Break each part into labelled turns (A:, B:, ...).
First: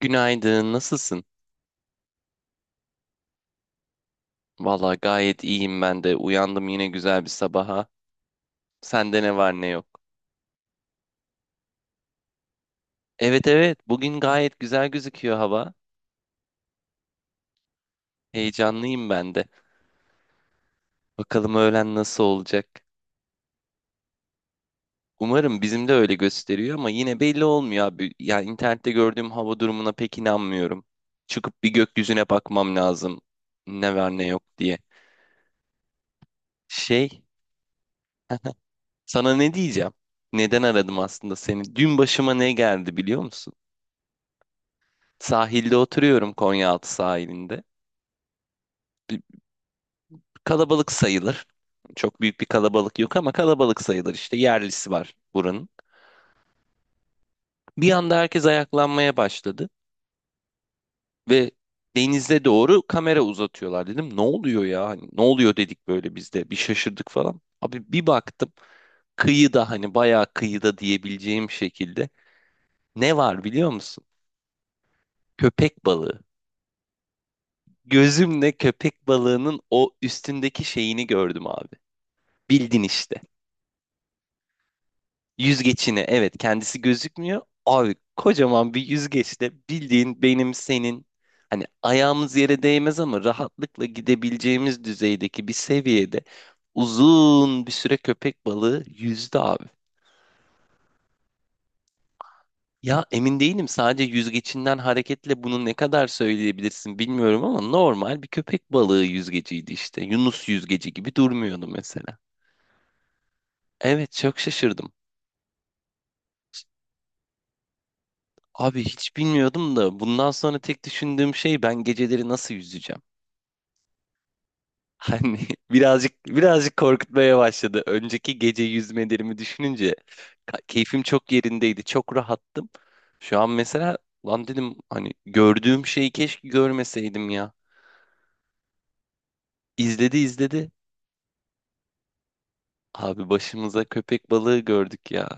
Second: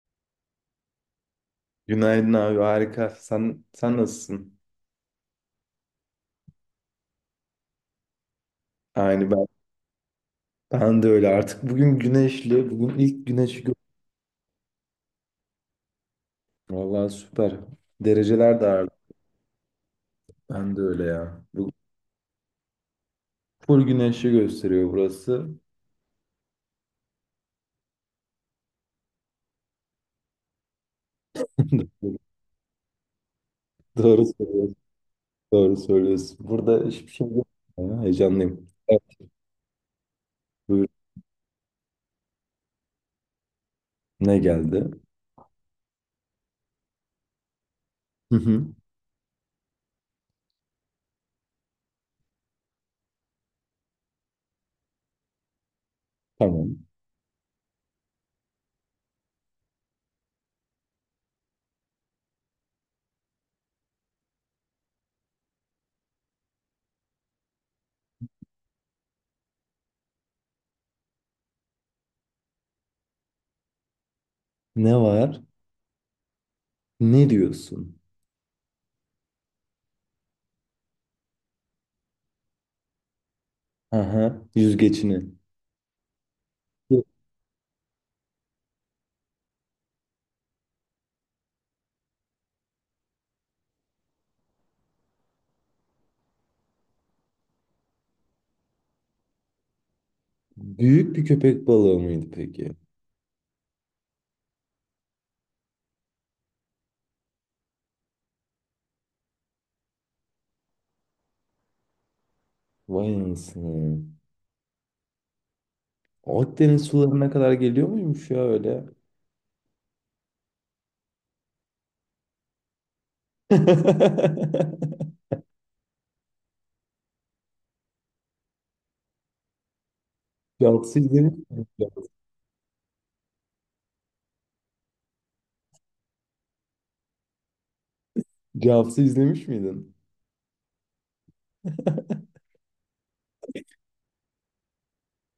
A: Günaydın, nasılsın?
B: Günaydın abi, harika. Sen nasılsın?
A: Valla gayet iyiyim ben de. Uyandım yine güzel bir sabaha. Sende
B: Aynı
A: ne
B: ben.
A: var ne yok.
B: Ben de öyle artık. Bugün güneşli. Bugün ilk
A: Evet
B: güneşi gördüm.
A: evet, bugün gayet güzel gözüküyor hava.
B: Vallahi süper. Dereceler de arttı.
A: Heyecanlıyım ben de.
B: Ben de öyle ya.
A: Bakalım
B: Bu
A: öğlen nasıl olacak.
B: full güneşi gösteriyor burası.
A: Umarım bizim de öyle gösteriyor ama yine belli olmuyor abi. Ya internette gördüğüm hava durumuna pek inanmıyorum. Çıkıp bir gökyüzüne bakmam lazım. Ne var ne
B: Doğru
A: yok
B: söylüyorsun.
A: diye.
B: Doğru söylüyorsun. Burada hiçbir
A: Şey,
B: şey yok. Ya, heyecanlıyım. Evet,
A: sana ne diyeceğim? Neden
B: buyur.
A: aradım aslında seni? Dün başıma ne geldi biliyor musun?
B: Ne geldi?
A: Sahilde oturuyorum Konyaaltı sahilinde.
B: Hı hı.
A: Bir- Kalabalık sayılır. Çok büyük bir kalabalık yok ama kalabalık sayılır işte yerlisi var buranın.
B: Tamam.
A: Bir anda herkes ayaklanmaya başladı ve denize doğru kamera uzatıyorlar dedim. Ne oluyor ya? Hani ne oluyor dedik böyle biz de bir şaşırdık falan. Abi bir baktım kıyıda hani bayağı kıyıda diyebileceğim şekilde ne var biliyor musun?
B: Ne var?
A: Köpek balığı.
B: Ne diyorsun?
A: Gözümle köpek balığının o üstündeki şeyini gördüm abi. Bildin işte.
B: Aha, yüzgeçini.
A: Yüzgeçini evet kendisi gözükmüyor. Abi kocaman bir yüzgeçle bildiğin benim senin hani ayağımız yere değmez ama rahatlıkla gidebileceğimiz düzeydeki bir seviyede uzun bir süre köpek balığı yüzdü abi.
B: Büyük bir köpek balığı mıydı peki?
A: Ya emin değilim sadece yüzgecinden hareketle bunu ne kadar söyleyebilirsin bilmiyorum ama normal bir köpek balığı yüzgeciydi işte. Yunus yüzgeci gibi durmuyordu mesela.
B: Vay anasını.
A: Evet çok şaşırdım.
B: Akdeniz sularına kadar geliyor muymuş ya
A: Abi
B: öyle?
A: hiç bilmiyordum da bundan sonra tek düşündüğüm şey ben geceleri nasıl yüzeceğim? Hani birazcık birazcık korkutmaya başladı. Önceki gece yüzmelerimi düşününce
B: Cavs'ı
A: keyfim çok
B: izlemiş miydin?
A: yerindeydi. Çok rahattım. Şu an mesela lan dedim hani gördüğüm şeyi keşke görmeseydim ya.
B: Cavs'ı izlemiş miydin?
A: İzledi izledi. Abi başımıza köpek balığı gördük ya.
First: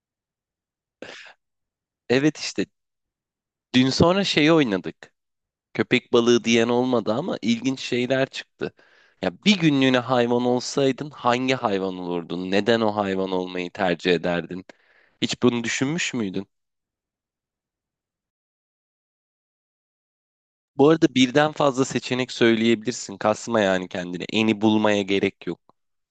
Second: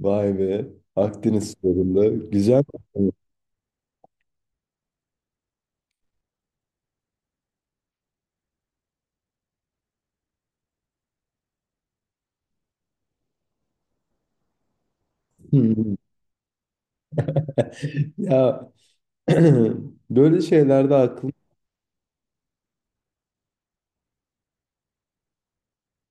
B: Vay be. Akdeniz sularında.
A: Evet
B: Güzel.
A: işte dün sonra şeyi oynadık. Köpek balığı diyen olmadı ama ilginç şeyler çıktı. Ya bir günlüğüne hayvan olsaydın hangi hayvan olurdun? Neden o hayvan olmayı tercih ederdin? Hiç bunu düşünmüş müydün?
B: Ya, böyle
A: Bu
B: şeylerde
A: arada
B: aklım
A: birden fazla seçenek söyleyebilirsin. Kasma yani kendini. Eni bulmaya gerek yok.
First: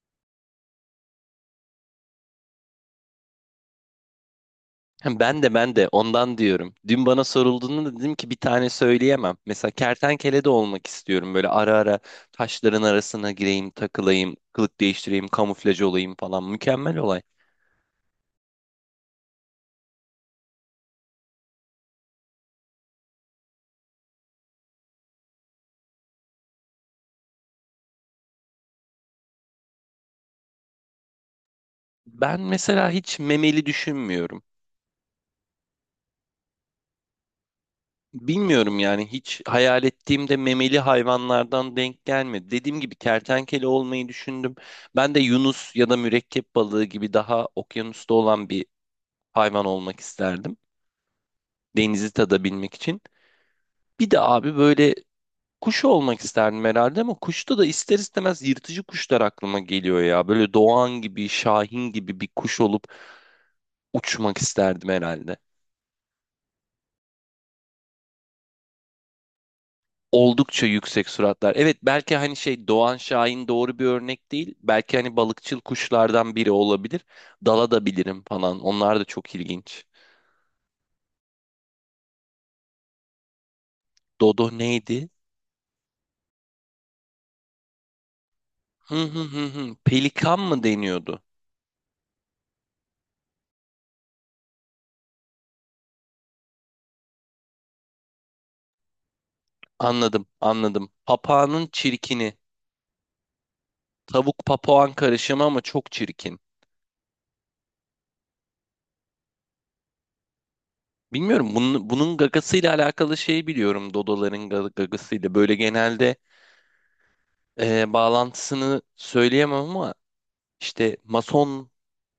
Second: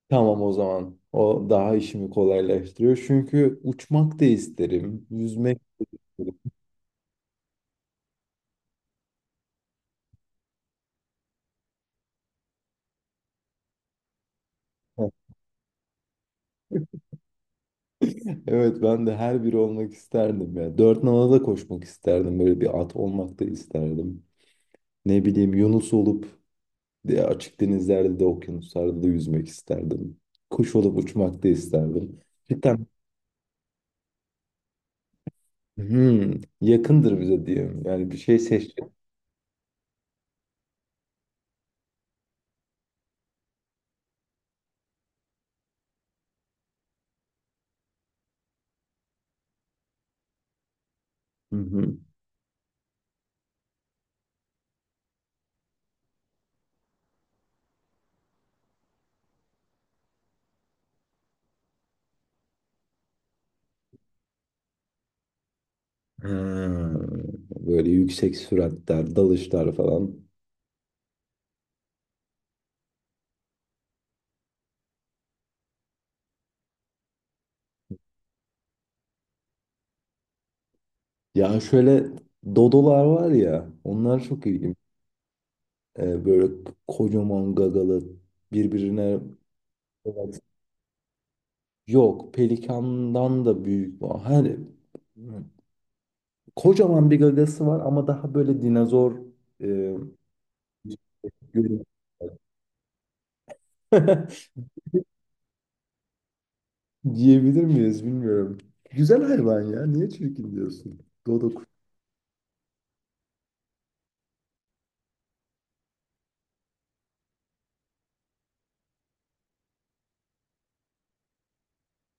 B: tamam o zaman. O daha işimi kolaylaştırıyor. Çünkü uçmak da isterim.
A: Hem Ben de
B: Yüzmek
A: ben de ondan
B: isterim.
A: diyorum. Dün bana sorulduğunda da dedim ki bir tane söyleyemem. Mesela kertenkele de olmak istiyorum. Böyle ara ara taşların arasına gireyim, takılayım, kılık değiştireyim, kamuflaj olayım falan. Mükemmel olay.
B: Evet, ben de her biri olmak isterdim ya. Dört nala da koşmak isterdim. Böyle bir at olmak da isterdim. Ne bileyim, Yunus olup diye açık denizlerde de okyanuslarda da yüzmek isterdim. Kuş olup uçmak da isterdim.
A: Ben
B: Cidden
A: mesela hiç memeli düşünmüyorum.
B: hmm, yakındır bize diyeyim. Yani bir şey
A: Bilmiyorum
B: seçtim.
A: yani hiç hayal ettiğimde memeli hayvanlardan denk gelmedi. Dediğim gibi kertenkele olmayı düşündüm. Ben de yunus ya da mürekkep balığı gibi daha okyanusta olan bir hayvan olmak isterdim.
B: Hı hı.
A: Denizi tadabilmek için. Bir de abi böyle kuş olmak isterdim herhalde ama kuşta da ister istemez yırtıcı kuşlar aklıma geliyor ya. Böyle doğan gibi, şahin gibi bir kuş olup uçmak isterdim herhalde.
B: Ha, böyle yüksek süratler, dalışlar falan.
A: Oldukça yüksek suratlar. Evet belki hani şey Doğan Şahin doğru bir örnek değil. Belki hani balıkçıl kuşlardan biri olabilir. Dala da bilirim falan. Onlar da çok ilginç.
B: Ya şöyle, dodolar var ya, onlar çok
A: Dodo
B: ilginç.
A: neydi?
B: Böyle kocaman gagalı,
A: Hı hı
B: birbirine
A: hı hı. Pelikan
B: evet,
A: mı deniyordu?
B: yok pelikandan da büyük. Hani kocaman bir gagası var ama daha böyle dinozor. e,
A: Anladım, anladım. Papağanın
B: Görün-
A: çirkini. Tavuk papağan karışımı ama çok çirkin.
B: Diyebilir miyiz bilmiyorum. Güzel hayvan ya. Niye çirkin diyorsun?
A: Bilmiyorum
B: Dodok.
A: bunun gagasıyla alakalı şey biliyorum. Dodoların gagasıyla. Böyle genelde bağlantısını söyleyemem ama işte mason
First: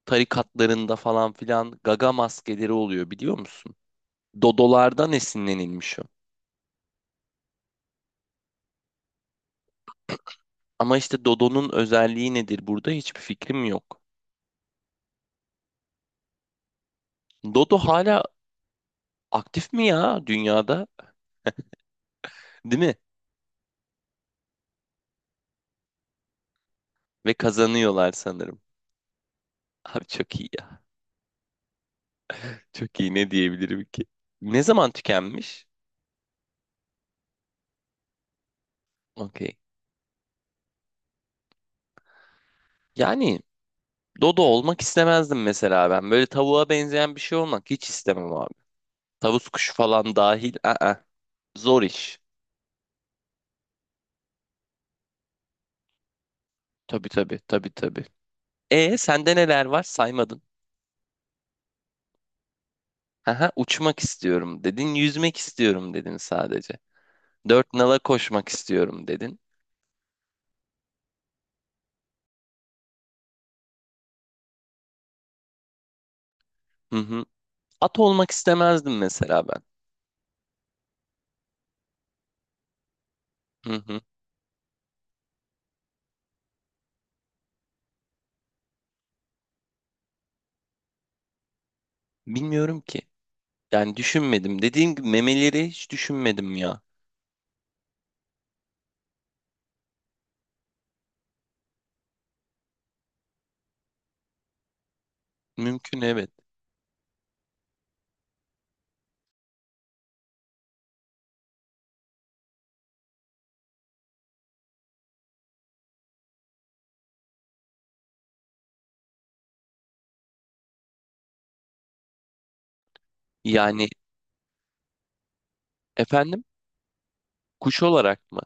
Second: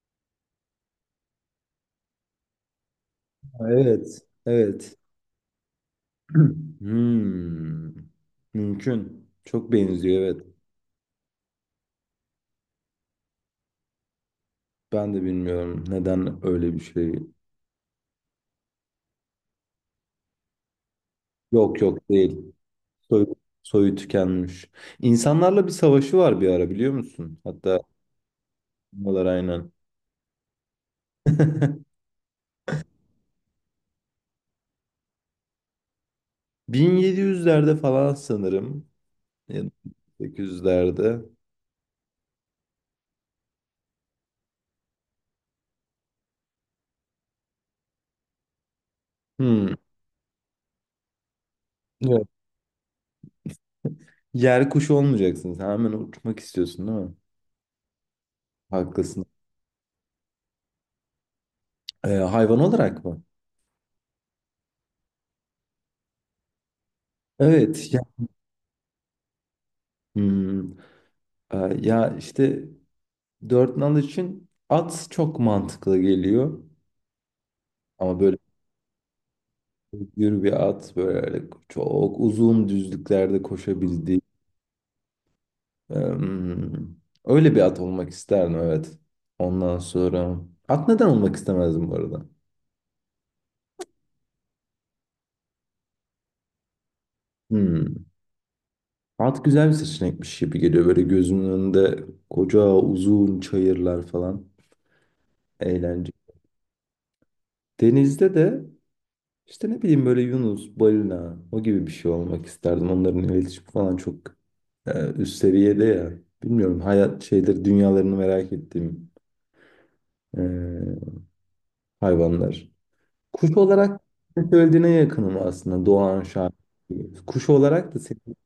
A: tarikatlarında falan filan gaga maskeleri oluyor biliyor
B: Ha,
A: musun?
B: evet. Evet.
A: Dodolardan esinlenilmiş o.
B: Hmm. Mümkün. Çok benziyor, evet.
A: Ama işte Dodo'nun özelliği nedir burada hiçbir fikrim yok.
B: Ben de bilmiyorum neden öyle bir şey.
A: Dodo hala aktif mi ya dünyada?
B: Yok yok, değil.
A: Değil mi?
B: Soy, soyu tükenmiş. İnsanlarla bir savaşı var bir ara, biliyor
A: Ve
B: musun? Hatta
A: kazanıyorlar sanırım.
B: bunlar, aynen.
A: Abi çok iyi ya. Çok iyi ne diyebilirim ki? Ne zaman tükenmiş?
B: 1700'lerde falan sanırım.
A: Okey.
B: Ya da 1800'lerde.
A: Yani Dodo olmak istemezdim mesela ben. Böyle tavuğa benzeyen bir şey olmak hiç istemem abi. Tavus kuşu
B: Hmm.
A: falan dahil. Aa, zor iş.
B: Yok. Yer kuşu olmayacaksın. Sen hemen uçmak istiyorsun, değil
A: Tabii
B: mi?
A: tabii tabii tabii. E
B: Haklısın.
A: sende neler var? Saymadın.
B: Hayvan olarak mı?
A: Haha, uçmak istiyorum dedin. Yüzmek istiyorum dedin sadece. Dört
B: Evet.
A: nala
B: Ya,
A: koşmak istiyorum dedin.
B: hmm, ya işte dört nal için at çok mantıklı geliyor.
A: Hı hı. At
B: Ama
A: olmak
B: böyle
A: istemezdim mesela ben.
B: yürü, bir at böyle çok uzun düzlüklerde
A: Hı hı.
B: koşabildiği. Ee, hmm, Öyle bir at olmak isterdim, evet. Ondan sonra, at neden olmak istemezdim bu arada?
A: Bilmiyorum ki. Yani düşünmedim. Dediğim gibi memeleri hiç düşünmedim ya.
B: Hmm. At güzel bir seçenekmiş gibi geliyor. Böyle gözümün önünde koca uzun çayırlar falan.
A: Mümkün
B: Eğlence.
A: evet.
B: Denizde de işte, ne bileyim, böyle Yunus, balina o gibi bir şey olmak isterdim. Onların iletişim falan çok üst seviyede ya. Bilmiyorum, hayat şeyleri dünyalarını merak ettiğim e, hayvanlar. Kuş
A: Yani
B: olarak söylediğine yakınım aslında, Doğan
A: efendim
B: Şahin gibi. Kuş
A: kuş
B: olarak da
A: olarak
B: senin,
A: mı?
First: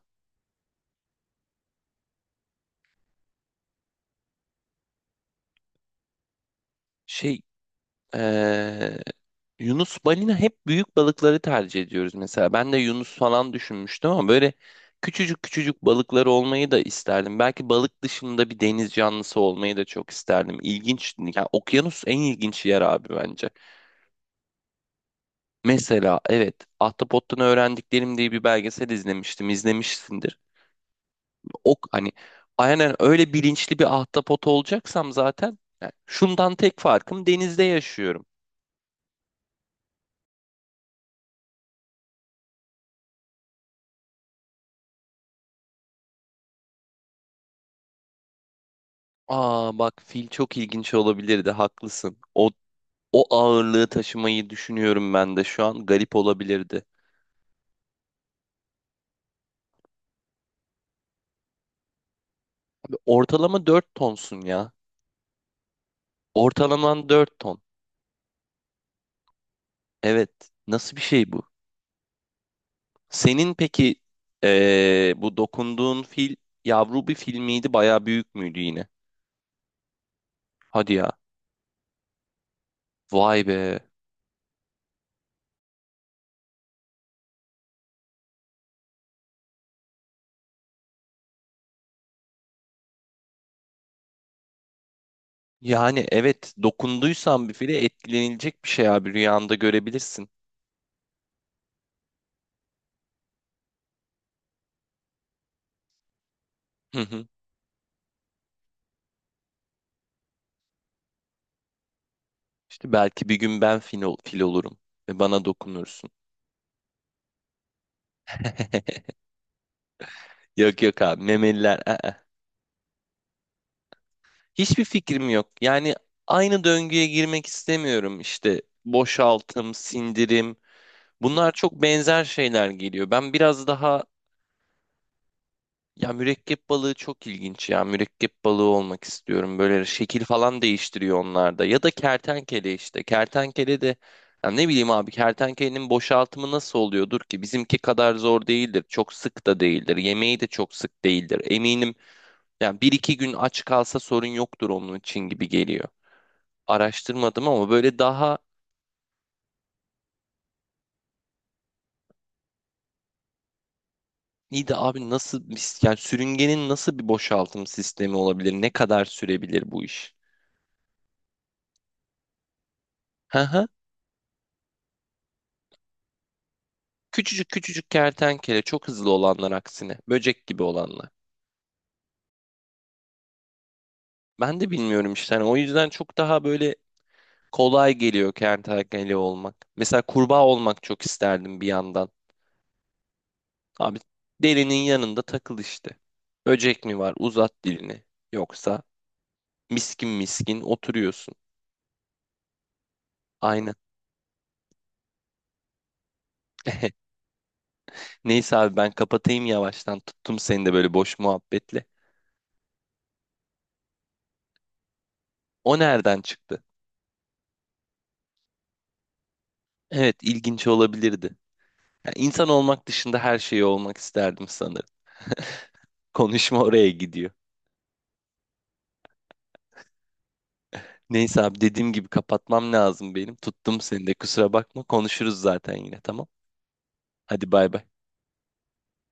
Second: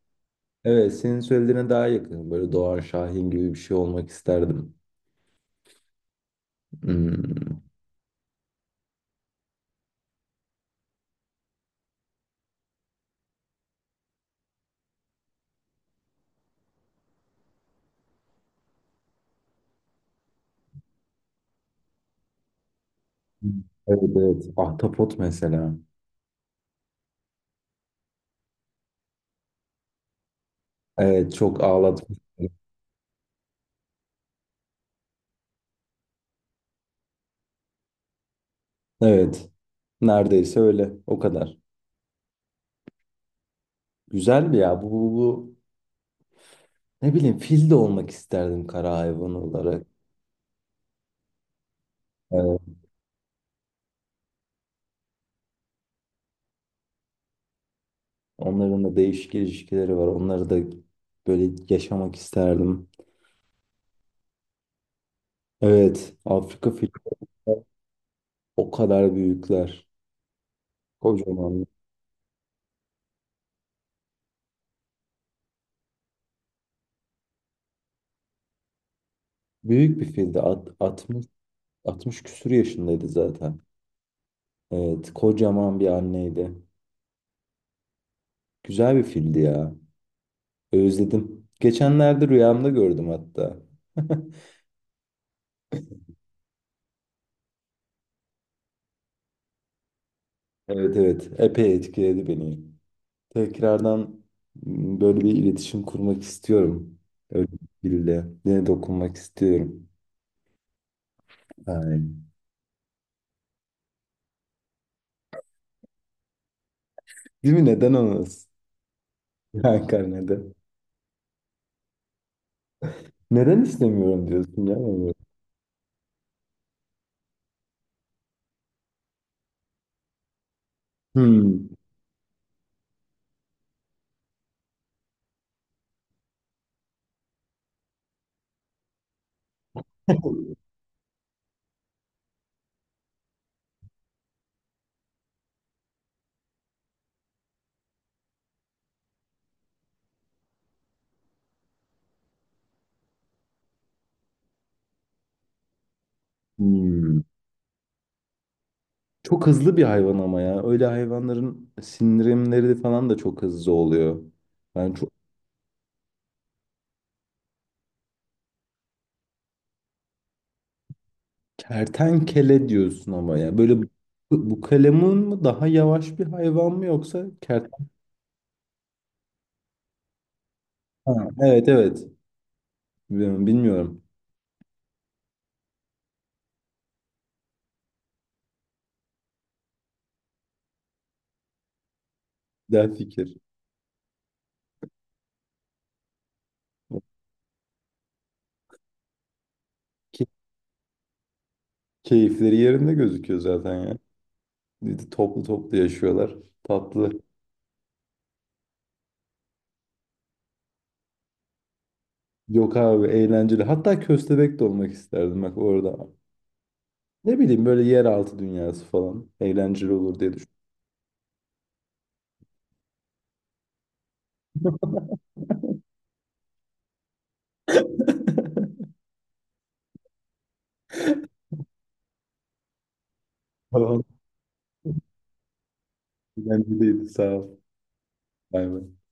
B: evet, senin söylediğine daha yakınım. Böyle Doğan Şahin gibi bir şey olmak isterdim.
A: Şey
B: Hmm.
A: eee, Yunus balina hep büyük balıkları tercih ediyoruz mesela. Ben de Yunus falan düşünmüştüm ama böyle küçücük küçücük balıkları olmayı da isterdim. Belki balık dışında bir deniz canlısı olmayı da çok isterdim. İlginç. Yani okyanus en ilginç yer abi bence.
B: Evet evet. Ahtapot mesela.
A: Mesela evet Ahtapot'tan Öğrendiklerim diye bir belgesel izlemiştim. İzlemişsindir.
B: Evet, çok
A: Ok hani
B: ağlatmış.
A: aynen öyle bilinçli bir ahtapot olacaksam zaten yani şundan tek farkım denizde yaşıyorum.
B: Evet. Neredeyse öyle. O kadar. Güzel bir ya. Ne bileyim, fil de olmak isterdim kara hayvanı
A: Aa
B: olarak.
A: bak fil çok ilginç olabilirdi haklısın. O
B: Evet.
A: O ağırlığı taşımayı düşünüyorum ben de şu an. Garip olabilirdi.
B: Onların da değişik ilişkileri var. Onları da böyle yaşamak isterdim.
A: Ortalama 4 tonsun ya.
B: Evet. Afrika fili
A: Ortalaman 4 ton.
B: o kadar büyükler.
A: Evet. Nasıl bir şey bu?
B: Kocaman.
A: Senin peki bu dokunduğun fil yavru bir fil miydi? Bayağı büyük müydü yine?
B: Büyük bir fildi. At-
A: Hadi ya.
B: 60, 60 küsur yaşındaydı
A: Vay
B: zaten.
A: be.
B: Evet. Kocaman bir anneydi. Güzel bir fildi ya. Özledim. Geçenlerde rüyamda gördüm hatta.
A: Yani evet dokunduysan bir file etkilenilecek bir şey abi rüyanda görebilirsin.
B: Evet evet. Epey etkiledi beni. Tekrardan, böyle bir iletişim kurmak istiyorum.
A: Hı hı.
B: Öyle biriyle. Yine dokunmak istiyorum. Yani.
A: İşte belki bir gün ben fil olurum ve bana dokunursun.
B: Değil mi? Neden olmaz? Hakan neden?
A: Yok yok abi memeliler. Aa.
B: Neden istemiyorum diyorsun ya?
A: Hiçbir fikrim yok. Yani aynı döngüye girmek istemiyorum. İşte boşaltım, sindirim. Bunlar
B: Hmm.
A: çok benzer şeyler geliyor. Ben biraz daha ya mürekkep balığı çok ilginç ya. Mürekkep balığı olmak istiyorum. Böyle şekil falan değiştiriyor onlarda. Ya da kertenkele işte. Kertenkele de ya ne bileyim abi kertenkelenin boşaltımı nasıl oluyordur ki? Bizimki kadar zor değildir. Çok sık da değildir. Yemeği de çok sık değildir. Eminim yani bir iki gün aç kalsa sorun yoktur onun için gibi geliyor.
B: Hmm.
A: Araştırmadım ama böyle daha
B: Çok hızlı bir hayvan ama ya. Öyle hayvanların sindirimleri de falan da çok hızlı oluyor.
A: iyi de
B: Yani
A: abi
B: çok,
A: nasıl yani sürüngenin nasıl bir boşaltım sistemi olabilir? Ne kadar sürebilir bu iş?
B: kertenkele diyorsun
A: Hı
B: ama ya.
A: hı.
B: Böyle bu kalemun mu daha yavaş bir hayvan mı yoksa
A: Küçücük
B: kertenkele?
A: küçücük kertenkele çok hızlı olanlar aksine böcek gibi olanlar.
B: Evet evet. Bilmiyorum, bilmiyorum.
A: Ben de bilmiyorum işte hani o yüzden çok daha böyle kolay geliyor kertenkele olmak. Mesela kurbağa olmak çok isterdim bir yandan.
B: Güzel fikir.
A: Abi derinin yanında takıl işte. Böcek mi var? Uzat dilini. Yoksa miskin
B: Ki-
A: miskin oturuyorsun.
B: Keyifleri yerinde gözüküyor
A: Aynen.
B: zaten ya. Bir de toplu toplu yaşıyorlar. Tatlı.
A: Neyse abi ben kapatayım yavaştan. Tuttum seni de böyle boş muhabbetle.
B: Yok abi, eğlenceli. Hatta köstebek de olmak isterdim bak
A: O
B: orada.
A: nereden çıktı?
B: Ne bileyim, böyle yeraltı dünyası falan. Eğlenceli
A: Evet
B: olur diye düşünüyorum.
A: ilginç olabilirdi. Yani insan olmak dışında her şeyi olmak isterdim sanırım. Konuşma oraya gidiyor. Neyse abi dediğim gibi kapatmam lazım benim. Tuttum
B: Tamam.
A: seni de kusura bakma. Konuşuruz zaten yine tamam.
B: Eğlenceliydi, sağ
A: Hadi
B: ol.
A: bay bay.
B: Bay bay.